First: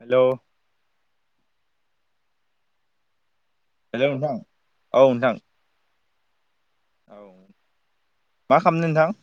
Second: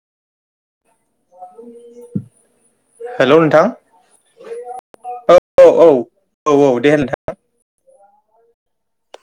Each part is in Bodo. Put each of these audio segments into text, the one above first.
हेल' हेल' नों हेल' नोंथां औ नोंथां। औ औ औ औ दे नोंथां। मा खालामनो नोंथां?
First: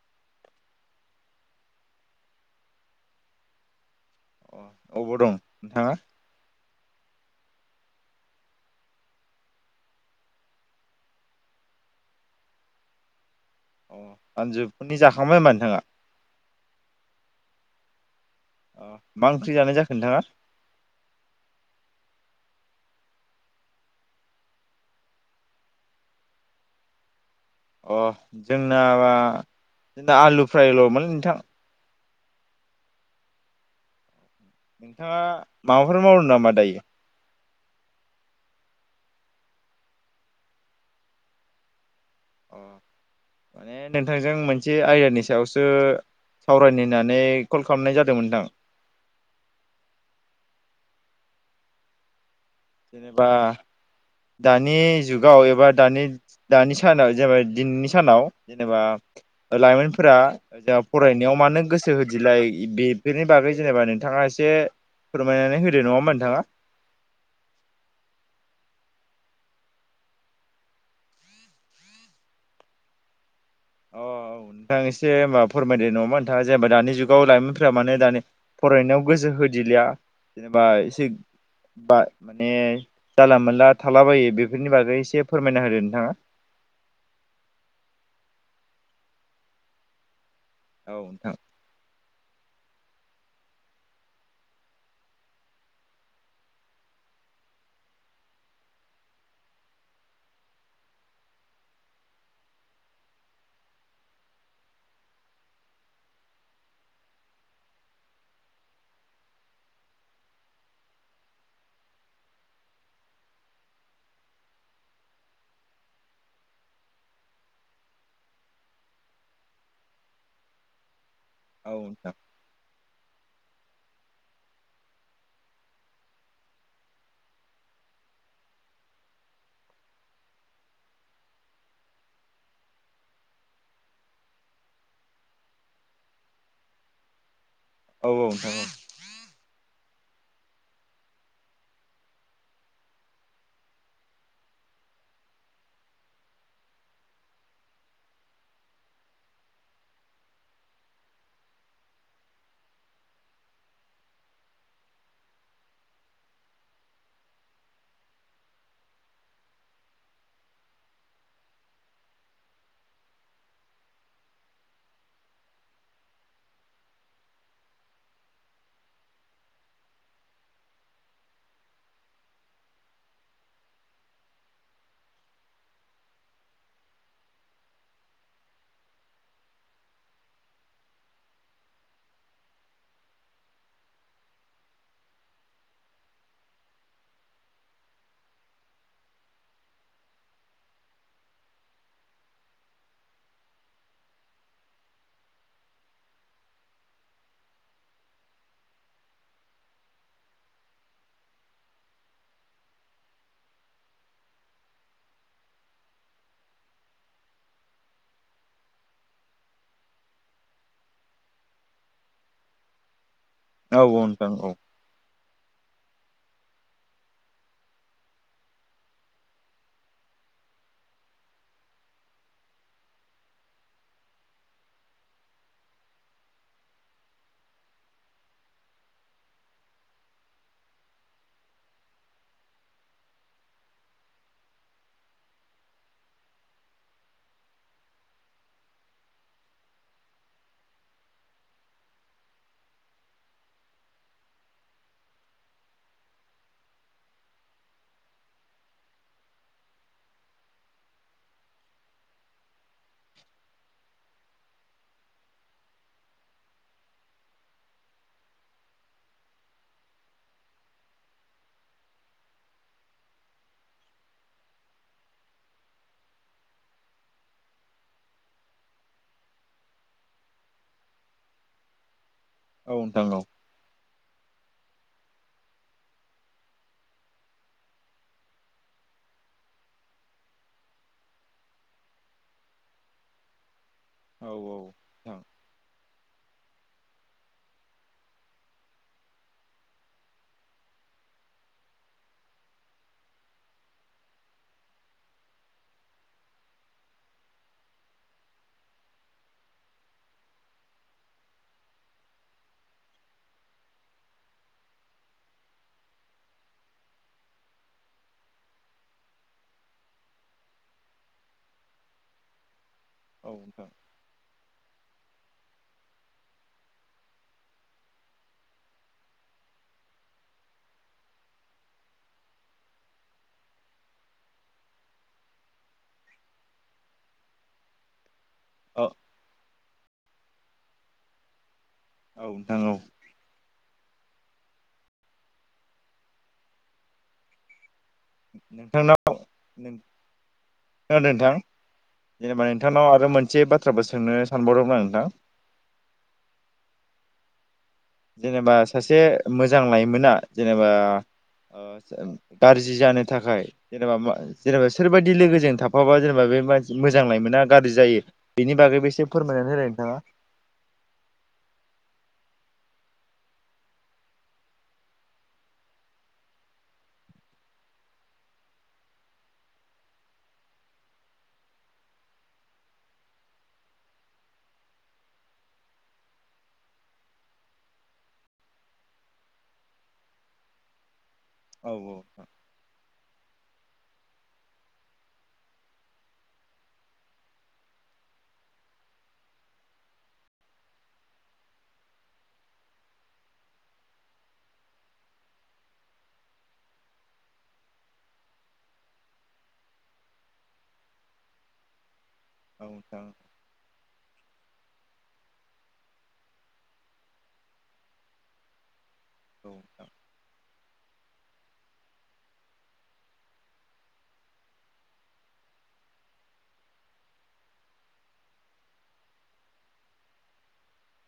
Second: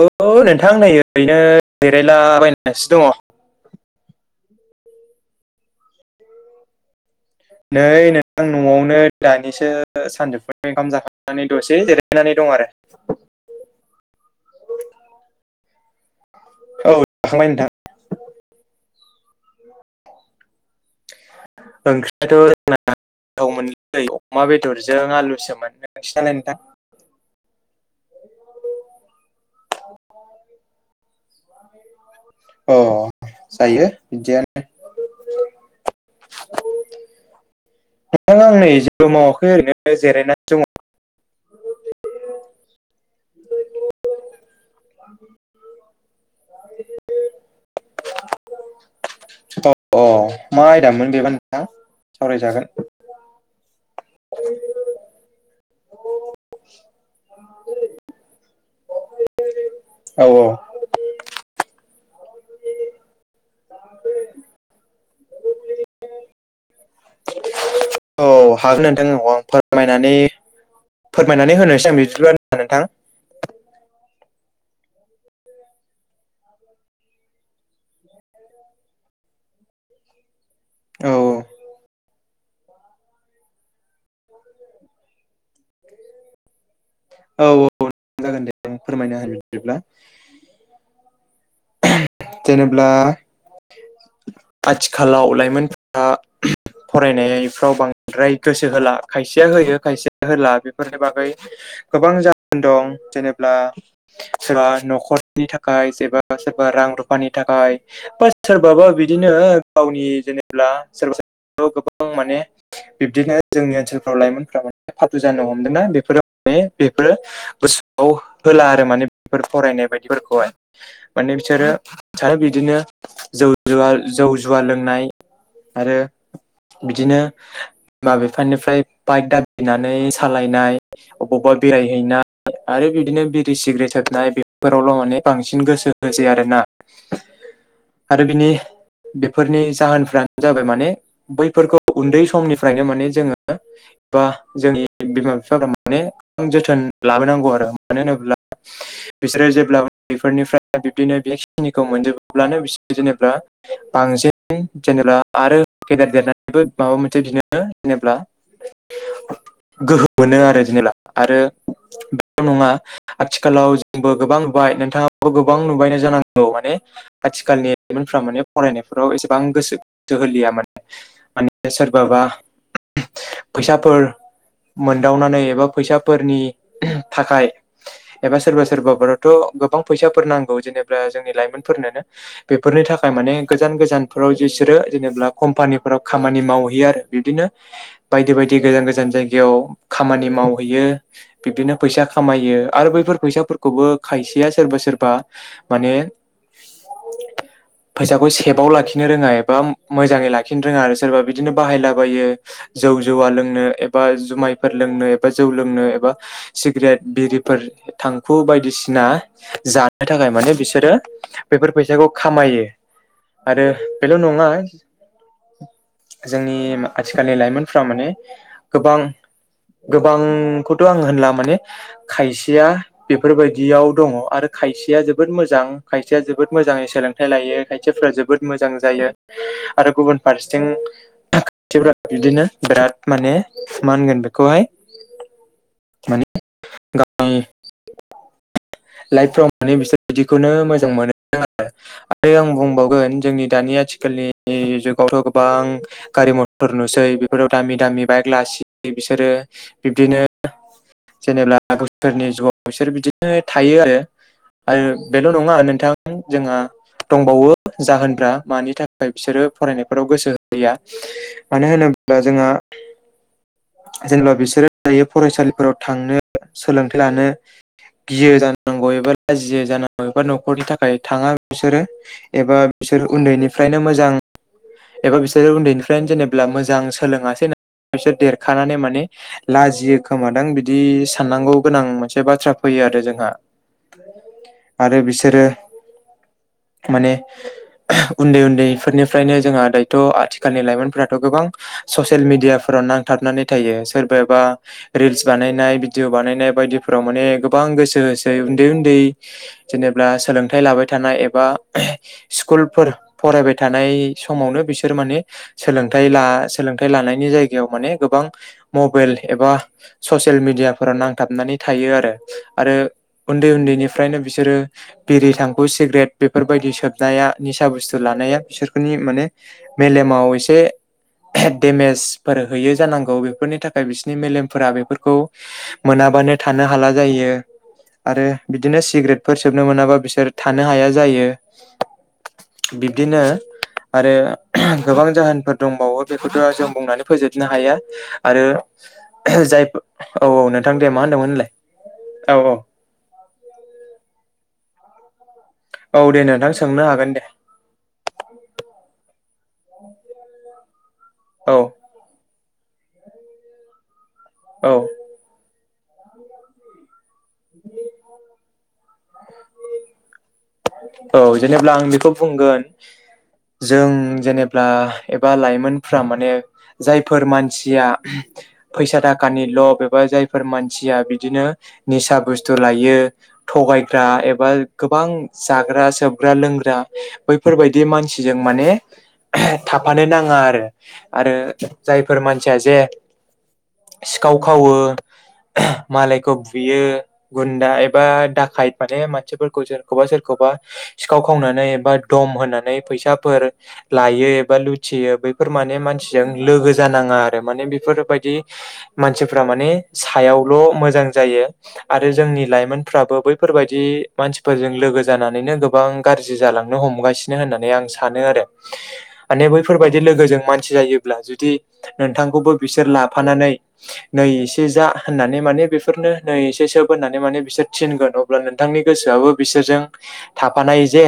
औ नोंथां नै ओरैनो जेरायलाबायनासो दङ'। अबाव दं नोंथाङा? नै नोंथां न'आवनो दानिसो सानजौफु ओंखाम जाखांनानै दसे जिरायनानै दं। दं आरो। अ सानजौफुनि जाखांबाय होमबा नोंथाङा औ जाखांबाय नोंथां। मा ओंख्रि जानाय जाखो नोंथांआ? ना [unintelligible] मोनलै अमा बेदरजों आलुसो मोन नोंसिनालाय नोंथां? अ जोंनाबा जोंना आलु फ्रायल'मोन नोंथां। अ जायो बिदिया। नोंथाङा माबाफोर मावो नामा दायो? नोंथां आं नै जेबो मावाखै ओरैनो जिरायनानै दङ'। अ माने नोंथांजों मोनसे मोनसे आयदानि सायावसो सावरायनायनानै कल खालामनाय जादोंमोन नोंथां। अ मा आयदामोन बेबा नोंथां? सावरायजागोन जेनेबा दानि जुगाव एबा दानि दानि सानाव जेनेबा दिनैनि सानाव जेनेबा लाइमोनफोरा औ जा फरायनायाव मानो गोसो गोसो होदिलाय बेफोरनि बागै जेनेबा नोंथाङा एसे फोरमायनानै होदो नङा होमबा नोंथाङा? [inaudible] औ हागोन नोंथां औ आं फोरमायनानै फोरमायनानै होनोसै आं बिदिब्ला नोंथां। अ नोंथां एसे होनबा फोरमायदों नङाबा नोंथाङा जेनेबा दानि जुगाव लाइमोनफोरा मानो दानि फरायनायाव गोसो होदिलिया जेनेबा एसे औ बा माने जानला मोनला थालाबायो बेफोरनि बागै एसे फोरमायना होदो नोंथाङा। औ औ जागोन दे फोरमायना होनि बिदिब्ला। औ नोंथां। जेनब्ला आथिखालाव लाइमोनफोरा फरायनायफ्राव बांद्राय गोसो होला खायसेया होयो खायसेया होला बेफोरनि बागै गोबां जाहोन दं जेनेबा सोरबा न'खरनि थाखाय सोरबा सोरबा रां रुफानि थाखाय बा सोरबाबा बिदिनो गावनि जेंना सोरबा सोर गोबां माने बिब्दिनो जोंनि ओनसोलफ्राव लाइमोनफोरा माने फालथु जानो हमदोंना बेफोराव माने बेफोर गोसोआव होला आरो माने बेफोर फरायनाय बायदिफोरखौहाय माने बिसोरो सानो बिदिनो जौ जुवा जौ जुवा लोंनाय आरो बिदिनो बिमा बिफानिफ्राय बाइक दाबिनानै सालायनाय अबावबा बेरायहैनाय आरो बिदिनो बिरि सिग्रेट होबनाय बेफोरावल' माने बांसिन गोसो होसै आरोना। [inaudible] आरो बेनि नोंथां औ बेफोरनि जाहोन फ्रानो जाबाय मानि बैफोरखौ उन्दै समनिफ्रायनो मानि जोङो बा जोंनि बिमा बिफाफ्रा माने जोथोन लाबोनांगौ आरो मानो होनोब्ला बिसोरो जेब्ला बेफोरनिफ्राय बिब्दिनो बिखिनिखौ मोनजोबबोब्लानो बिसोर जेनेब्ला बांसिन जेनेबा आरो गेदेर देरनानैबो माबा मोनसे बिनो होनोब्ला [inaudible] गोहो मोनो आरो जेनोब्ला आरो बेल' नङा आथिखालाव जोंबो गोबां गोबां नोंथांआबो गोबां नुबाय जांगौ माने आथिखालनि लाइमोनफ्रा माने फरायनायफोराव एसेबां गोसो होलिया माने माने सोरबा बा फैसाफोर मोनदावनानै एबा फैसाफोरनि थाखाय एबा सोरबा सोरबा फोराथ' गोबां फैसाफोर नांगौ जेनोबबला जोंनि लाइमोनफोरनो [inaudible] बेफोरनि थाखाय माने गोजान गोजानफोराव बिसोरो जेनेबा कम्पानिफोराव खामानि मावहैयो आरो बिदिनो बायदि बायदि गोजान गोजान जायगायाव खामानि मावहैयो बिब्दिनो फैसा खामायो यो आरो बैफोर फैसाफोरखौबो खायसेया सोरबा सोरबा मानि [inaudible] फैसाखौ सेफआव लाखिनो रोङा एबा मोजाङै लाखिनो रोङा आरो सोरबा बिदिनो बाहायलाबायो जौ जुवा लोंनो एबा जुमायफोर लोंनो एबा जौ लोंनो एबा सिग्रेट बिरिफोर थांखु बायदिसिना जानो थाखाय माने बिसोरो बेफोर फैसाखौ खामायो आरो औ बेल' नोंथां नङा औ नोंथां औ जोंनि आथिखालनि लाइमोनफोरा माने गोबां गोबांखौथ' आं होनला माने खायसेया बेफोरबायदिआव दं आरो खायसेया जोबोद मोजां खायसेया जोबोद मोजाङै सोलों थायाइ लायो खायसेफोरा जोबोद मोजां जायो आरो गुबुन फारसेथिं बिदिनो बिराद मानि मा होनगोन बिखौहाय [inaudible] माने गावनि [inaudible] लाइफफ्राव माने बिसोर बिदिखौनो मोजां मोनो आरो आरो आं बुंबावगोन जोंनि दानि आथिखालनि जुगावथ' गोबां गारि मथर नुसै बेफोराव दामि दामि बाइक लासै बिसोरो बिब्दिनो जेनेब्ला गावसोरनि जुगाव बिसोर बिदिनो थायो आरो आरो बेल' नङा नोंथां जोंहा दंबावो जाहोनफ्रा मानि थाखाय बिसोरो फरायनायफोराव गोसो होया मानो होनोब्ला होनोब्ला जोंहा जेनेबा बिसोरो दायो फरायसालिफोराव थांनो सोलोंथायाइ लानो गियो जानांगौ एबा लाजियो जानांगौ एबा न'खरनि थाखाय थांआ बिसोरो एबा औ बिसोर नोंथां औ उन्दैनिफ्रायनो मोजां एबा बिसोरो उन्दैनिफ्रायनो जेनेबा मोजां सोलोंङासै न बिसोर देरखानानै माने लाजियो खोमादां बिदि साननांगौ गोनां मोनसे बाथ्रा फैयो जादों जोंहा आरो बिसोरो मानि उन्दै उन्दैफोरनिफ्रायनो जोंहा दायथ' आथिखालनि लाइमोनफोराथ' गोबां गोबां ससियेल मिडिया फोराव नांथाबनानै थायो सोरबा बा रिल्स बानायनाय भिडिअ बानायनाय नाय बायदिफोराव माने गोबां गोसो होसै उन्दै उन्दै जेनेबा सोलोंथाइ लाबाय थानाय एबा बा स्कुलफोर फरायबाय थानाय समावनो बिसोर माने सोलोंथाइ ला सोलोंथाइ लानायनि जायगायाव माने गोबां मबेइल एबा ससियेल मिडियाफोराव नांथाबना नानै थायो आरो आरो उन्दै उन्दैनिफ्रायनो बिसोरो बिरि थांखु सिग्रेट बेफोरबायदि सोबनाया निसा बुसथु लानाया बिसोरखौनि मानि मेलेमाव एसे देमेजफोर होयो जानांगौ बेफोरनि थाखाय बिसोरनि मेलेमफोरा बेफोरखौ मोना मोनाबानो थानो हाला जायो आरो बिदिनो औ सिगरेटफोर सोबनो मोनाबा बिसोर थानो हाया जायो। औ नोंथां औ नोंथां औ नोंथां औ बिब्दिनो आरो गोबां जाहोनफोर दंबावो बेखौथ' जों बुंनानै फोजोबनो हाया। आरो नोंथांनाव जायब नों औ औ नोंथां दे मा खोनादों होनदोंमोन नोंथां होनलाय? औ जेनेबा नोंथांनाव आरो मोनसे बाथ्राबो सोंनो सानबावदोंमोन आं नोंथां औ दे नोंथां सोंनो हागोन दे जेनेबा सासे मोजां लाइमोना जेनेबा औ ओ सों गारजि जानो थाखाय जेनेबा मा जेनेबा औ सोर बादि लोगोजों थाफाबा जेनेबा बेबादि मोज जां लायमोना गारजि जायो बेनि बागैबो एसे फोरमायनानै होनाय नोंथाङा? अ औ जेनेब्ला आं बेखौ बुंगोन जों जेनेब्ला एबा लाइमोनफ्रा माने जायफोर मानसिया फैसा थाखानिल' एबा जायफोर मानसिया बिदिनो निसा बुस्थु लायो थगायग्रा एबा गोबां जाग्रा सोबग्रा लोंग्रा बैफोरबायदि मानसिजों माने थाफानो नांङा आरो आरो होलाय जायफोर मानसिया जे सिखाव खावो मालायखौ बुयो गुन्दा एबा दाखाइट माने मानसिफोरखौ सोरखौबा सोर खौबा सिखाव खावनानै एबा दम होनानै फैसाफोर लायो एबा लुथियोब बेफोर माने मानसिजों लोगो जानाङा आरो माने बेफोर बायदि मानसिफोरा माने साइद नुनायावल' मोजां जायो आरो जोंनि नोंथाङा लाइमोनफोराबो बैफोरबायदि मानसिफोरजों लोगोज जानानैनो गोबां गारजि जालांनो हमगासिनो होननानै आं सानो आरो माने औ बैफोरबायदि लोगोजों मान जिरायोब्ला जुदि नोंथांखौबो बिसोर लाफानानै नै एसे जा होननानै माने बेफोरनो नै एसे सोब होननानै माने बिसोर थिनगोन अब्ला नोंथांनि गोसोआबो बिसोरजों थाफानाय जे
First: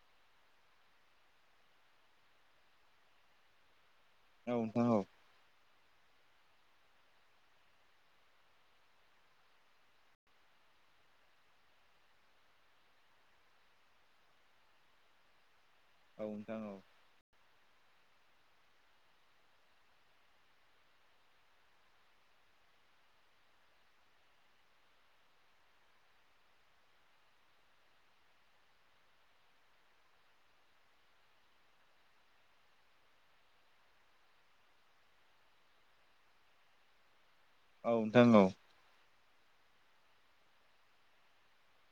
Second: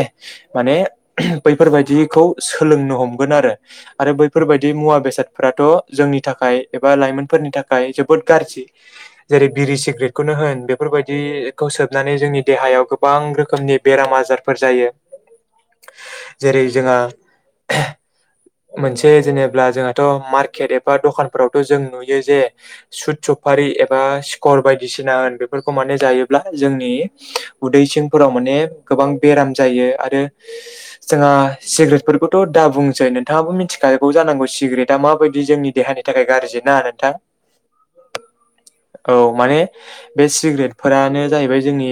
माने बैफोरबायदिखौ सोलोंनो हमगोन आरो आरो बैफोरबायदि नोंथां औ नोंथां मुवा औ बेसादफोराथ' जोंनि थाखाय एबा लाइमोनफोरनि थाखाय जोबोद गारजि जेरै बिरि सिग्रेटखौनो होन बेफोर बेफोरबायदिखौ सोबनानै जोंनि देहायाव गोबां रोखोमनिब बेराम आजारफोर जायो नोंथां औ नोंथां जेरै औ जोंहा [inaudible] मोनसे जेनेब्ला जोंहाथ' मार्केट एबा दखानफोरावथ' जों नुयो जे सुट सफारि ए एबा सिखर बायदिसिना होन बेफोरखौ माने जायोब्ला जोंनि उदै सिंफोराव माने गोबां बेराम जायो आरो जोंहा सिग्रेटफोरखौथ' दाबुंसै नोंथाङाबो मिथि गायगौ जानांगौ सिगरेटआ माबायदि जोंनि देहानि थाखाय गारजि ना नोंथां औ नोंथां औ औ माने बे सिग्रेटफोरानो जाहैबाय जोंनि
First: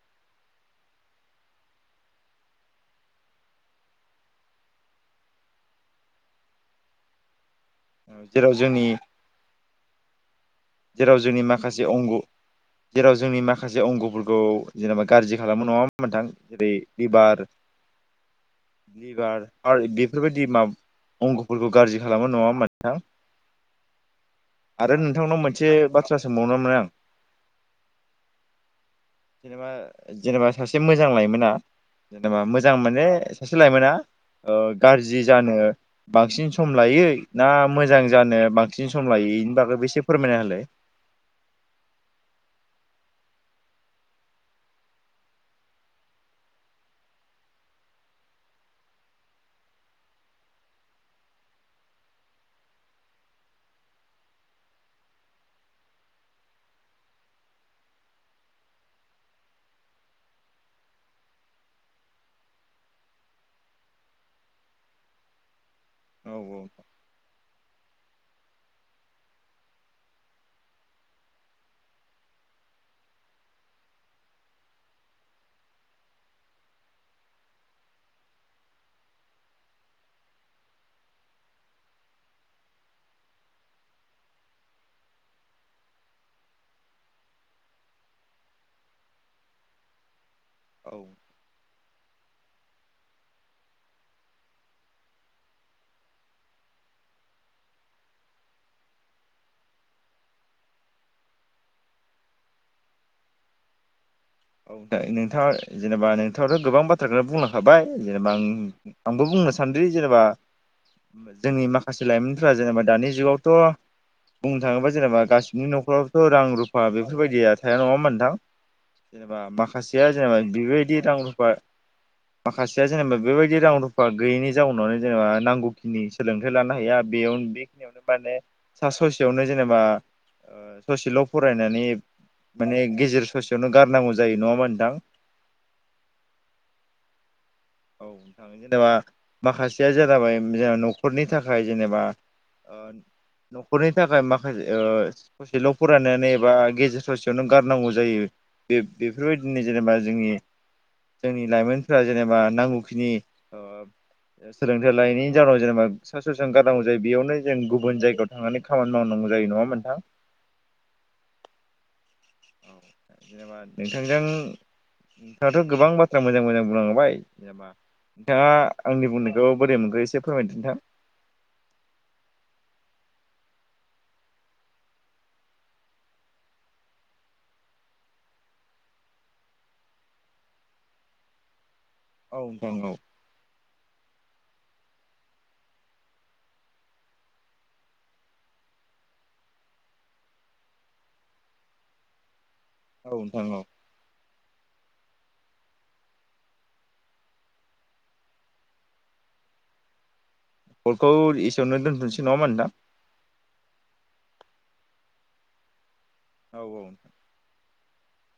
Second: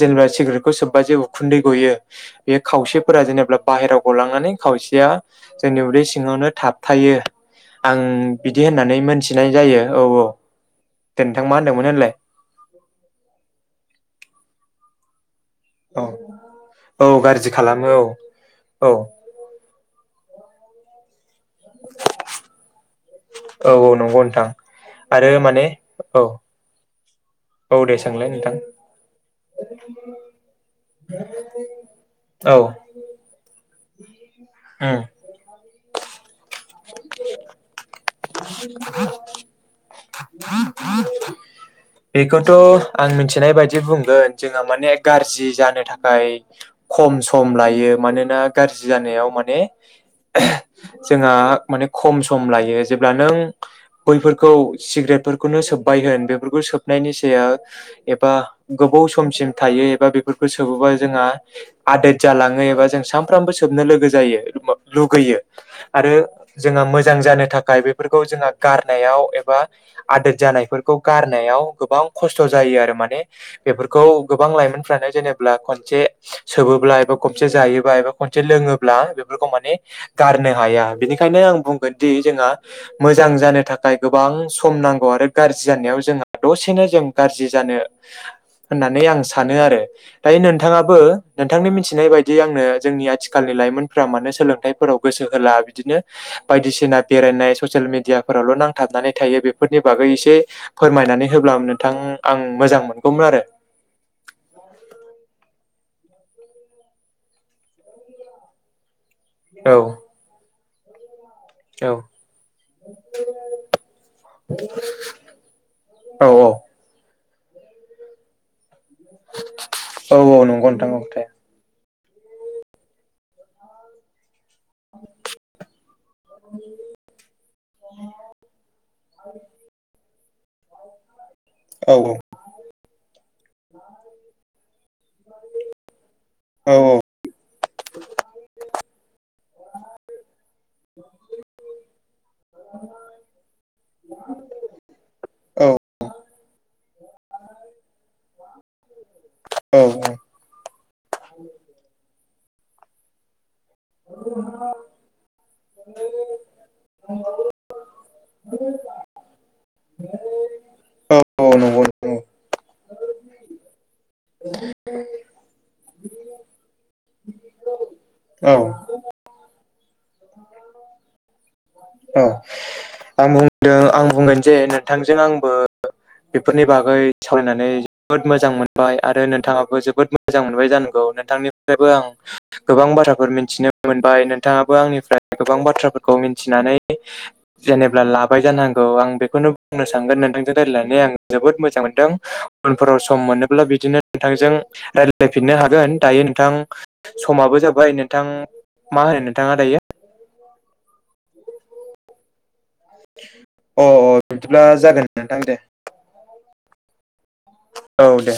जेनेबा सिग्रेटखौ सोब बा जेबो उखुन्दै गयो बे खावसेफोरा जेनेब्ला बाहेराव गलांनानै खावसेया जोंनि उ उदै बे सिङावनो थाबथायो आं औ जेराव बिदि जोंनि होननानै मोनथिनाय जायो औ औ जेराव दे जोंनि नोंथां मा माखासे होनदोंमोन होनलाय अंगु जेराव जोंनि माखासे अंगुफोरखौ जेनेबा गारजि खालामो नङा होनबा औ नोंथां जेरै औ लिभार गाज्रि खालामो औ औ लिभार आर बेफोरबायदि माब अंगफोरखौ गारजि खालामो नङा होमबा नोंथां? औ औ नंगौ नोंथां आरो मान से बाथ्रा सोंबावनो मोन आं औ दे सोंलाय नोंथां जेनेबा जेनेबा सासे मोजां लाइमोना जेनेबा औ मोजां माने सासे लाइ मोना ओ उम गारजि जानो बांसिन सम लायो ना मोजां जानो बांसिन सम लायो इनि बागैबो एसे फोरमायना होल बेखौथ' आं मिन्थिनाय बायदि बुंगोन जोंहा माने गारजि जानो थाखाय खम सम लायो। यो मानोना गाज्रि जानायाव माने जोंहा माने खम सम लायो जेब्ला नों बैफोरखौ सिग्रेटफोरखौनो सोब्बाय होन बेफोरखौ सोबनायनि साया एबा गोबाव समसिम थायो एबा बेफोरखौ सोबोबा जोंहा आदोद जालाङो एबा जों सानफ्रामबो सोबनो लु लोगो जायो म लुगैयो आरो औ जोंहा मोजां जानो थाखाय बे फोरखौ जोंहा गारनायाव एबा आदोद जानायफोरखौ गारनायाव गोबाव खस्थ' जायो आरो। माने बेफोरखौ गोबां लाइमोनफ्रानो जेनेब्ला खनसे सोबोब्ला एबा खनसे जायोबा एबा खनसे लोङोब्ला बेफोरखौ माने गारनो हाया। बेनिखायनो आं बुंगोन दि जोंहा मोजां जानो थाखाय गोबां सम नांगौ आरो गारजि जानायाव जोंहा दसेनो जों गारजि जा नो होननानै आं सानो आरो। दायो औ नोंथाङाबो नोंथांनि मिथि थिनायबायदि आंनो जोंनि आथिखालनि लाइमोनफोरा मानो सोलोंथाइफोराव गोसो होला बिदिनो बायदिसिन ना बेरायनाय सयेलमेडिया फोरावल' नांथाबनानै थायो बेफोरनि बागै एसे फोरमायनानै होब्ला नोंथां आं मोजां मोनगौमोन आरो। [unintelligible] ओ नोंथाङा जेनेबा नोंथाङाथ' गोबां बाथ्राखौनो बुंलांखाबाय जेनेबा आं आंबो बुंनो औ सानदि जेनेबा जोंनि औ माखासे लाइमोनफोरा जेनेबा दानि जुगावथ' बुंनो थाङोबा जेनेबा गासिबनिबो न'खरावथ' रां औ रुफा बे बेफोरबायदिया थाया नङा होनबा नोंथां? जेनेबा माखासेया औ औ जेनेबा नंगौ नोंथां बेबायदि औ रां खोथाया रुफा माखासेया जेनेबा बेबायदि रां रूफा गैयिनि जाउनावनो जेनेबा नांगौखिनि सोलोंथाइ लानो हाया बेयाव बेखिनियावनो माने सा ससेयावनो जे जेनेबा ओ ससेल' फरायनानै औ माने गेजेर ससेयावनो गारनांगौ जायो नङा होनबा नोंथां? औ औ नोंथां जेनेबा माखासेया जा जाबाय जेनेबा न'खरनि थाखाय जेनेबा ओ न'खरनि थाखाय माखा ओ औ ससेल' फरायनानै एबा गेजेर ससेयावनो गारनांगौ जायो। बे-बेफोरबायदिनो औ जेनेबा जोंनि जोंनि लाइमोनफोरा जेनेबा नांगौखिनि ओ सोलोंथाइ लायिनि जाहोनाव जेनेबा सा स'सेयावनो गारांगौ जायो। बेयावनो जों गुबुन जायगायाव थांनानै खामानि मावनांगौ नुजायो नङा होनबा नोंथां? औ औ नंगौ नोंथां। [unintelligible] जेनेबा नोंथांजों नोंथाङाथ' गोबां बाथ्रा मोजां मोजां बुंला बाय जेनबा नोंथाङा औ आंनि बुंनायखौ बोरै मोनखो एसे फोरमायदो नोंथां। ओ आं बुंदों आं बुंगोन जे नोंथांजों आंबो बेफोरनि बागै सावरायनानै जोबोद मोजां मोनबाय। आरो नोंथाङाबो जोबोद मोजां मोनबाय जानांगौ। नोंथांनि फायबो आं औ नोंथां गोबां औ बाथ्राफोर मिथिनो मोनबाय। नोंथाङाबो आंनिफ्राय गोबां बाथ्राफोरखौ मि थिनानै जेनेबा लाबाय जानांगौ। आं बेखौनो बुंनो सानगोन नोंथांजों रायलायनानै आङो जोबोद मोजां मोनदों उनफोराव औ सम नोंथां औ मोनोब्ला बिदिनो नोंथांजों राय्लायफिननो हागोन दायो नोंथां समाबो जाबाय नोंथां। मा होनो नोंथाङा दायो? कलखौ एसेयावनो दोनथ'नोसै नङा होनबा नोंथां? अ अ बिदिब्ला जागोन नोंथां दे। औ औ। औ दे।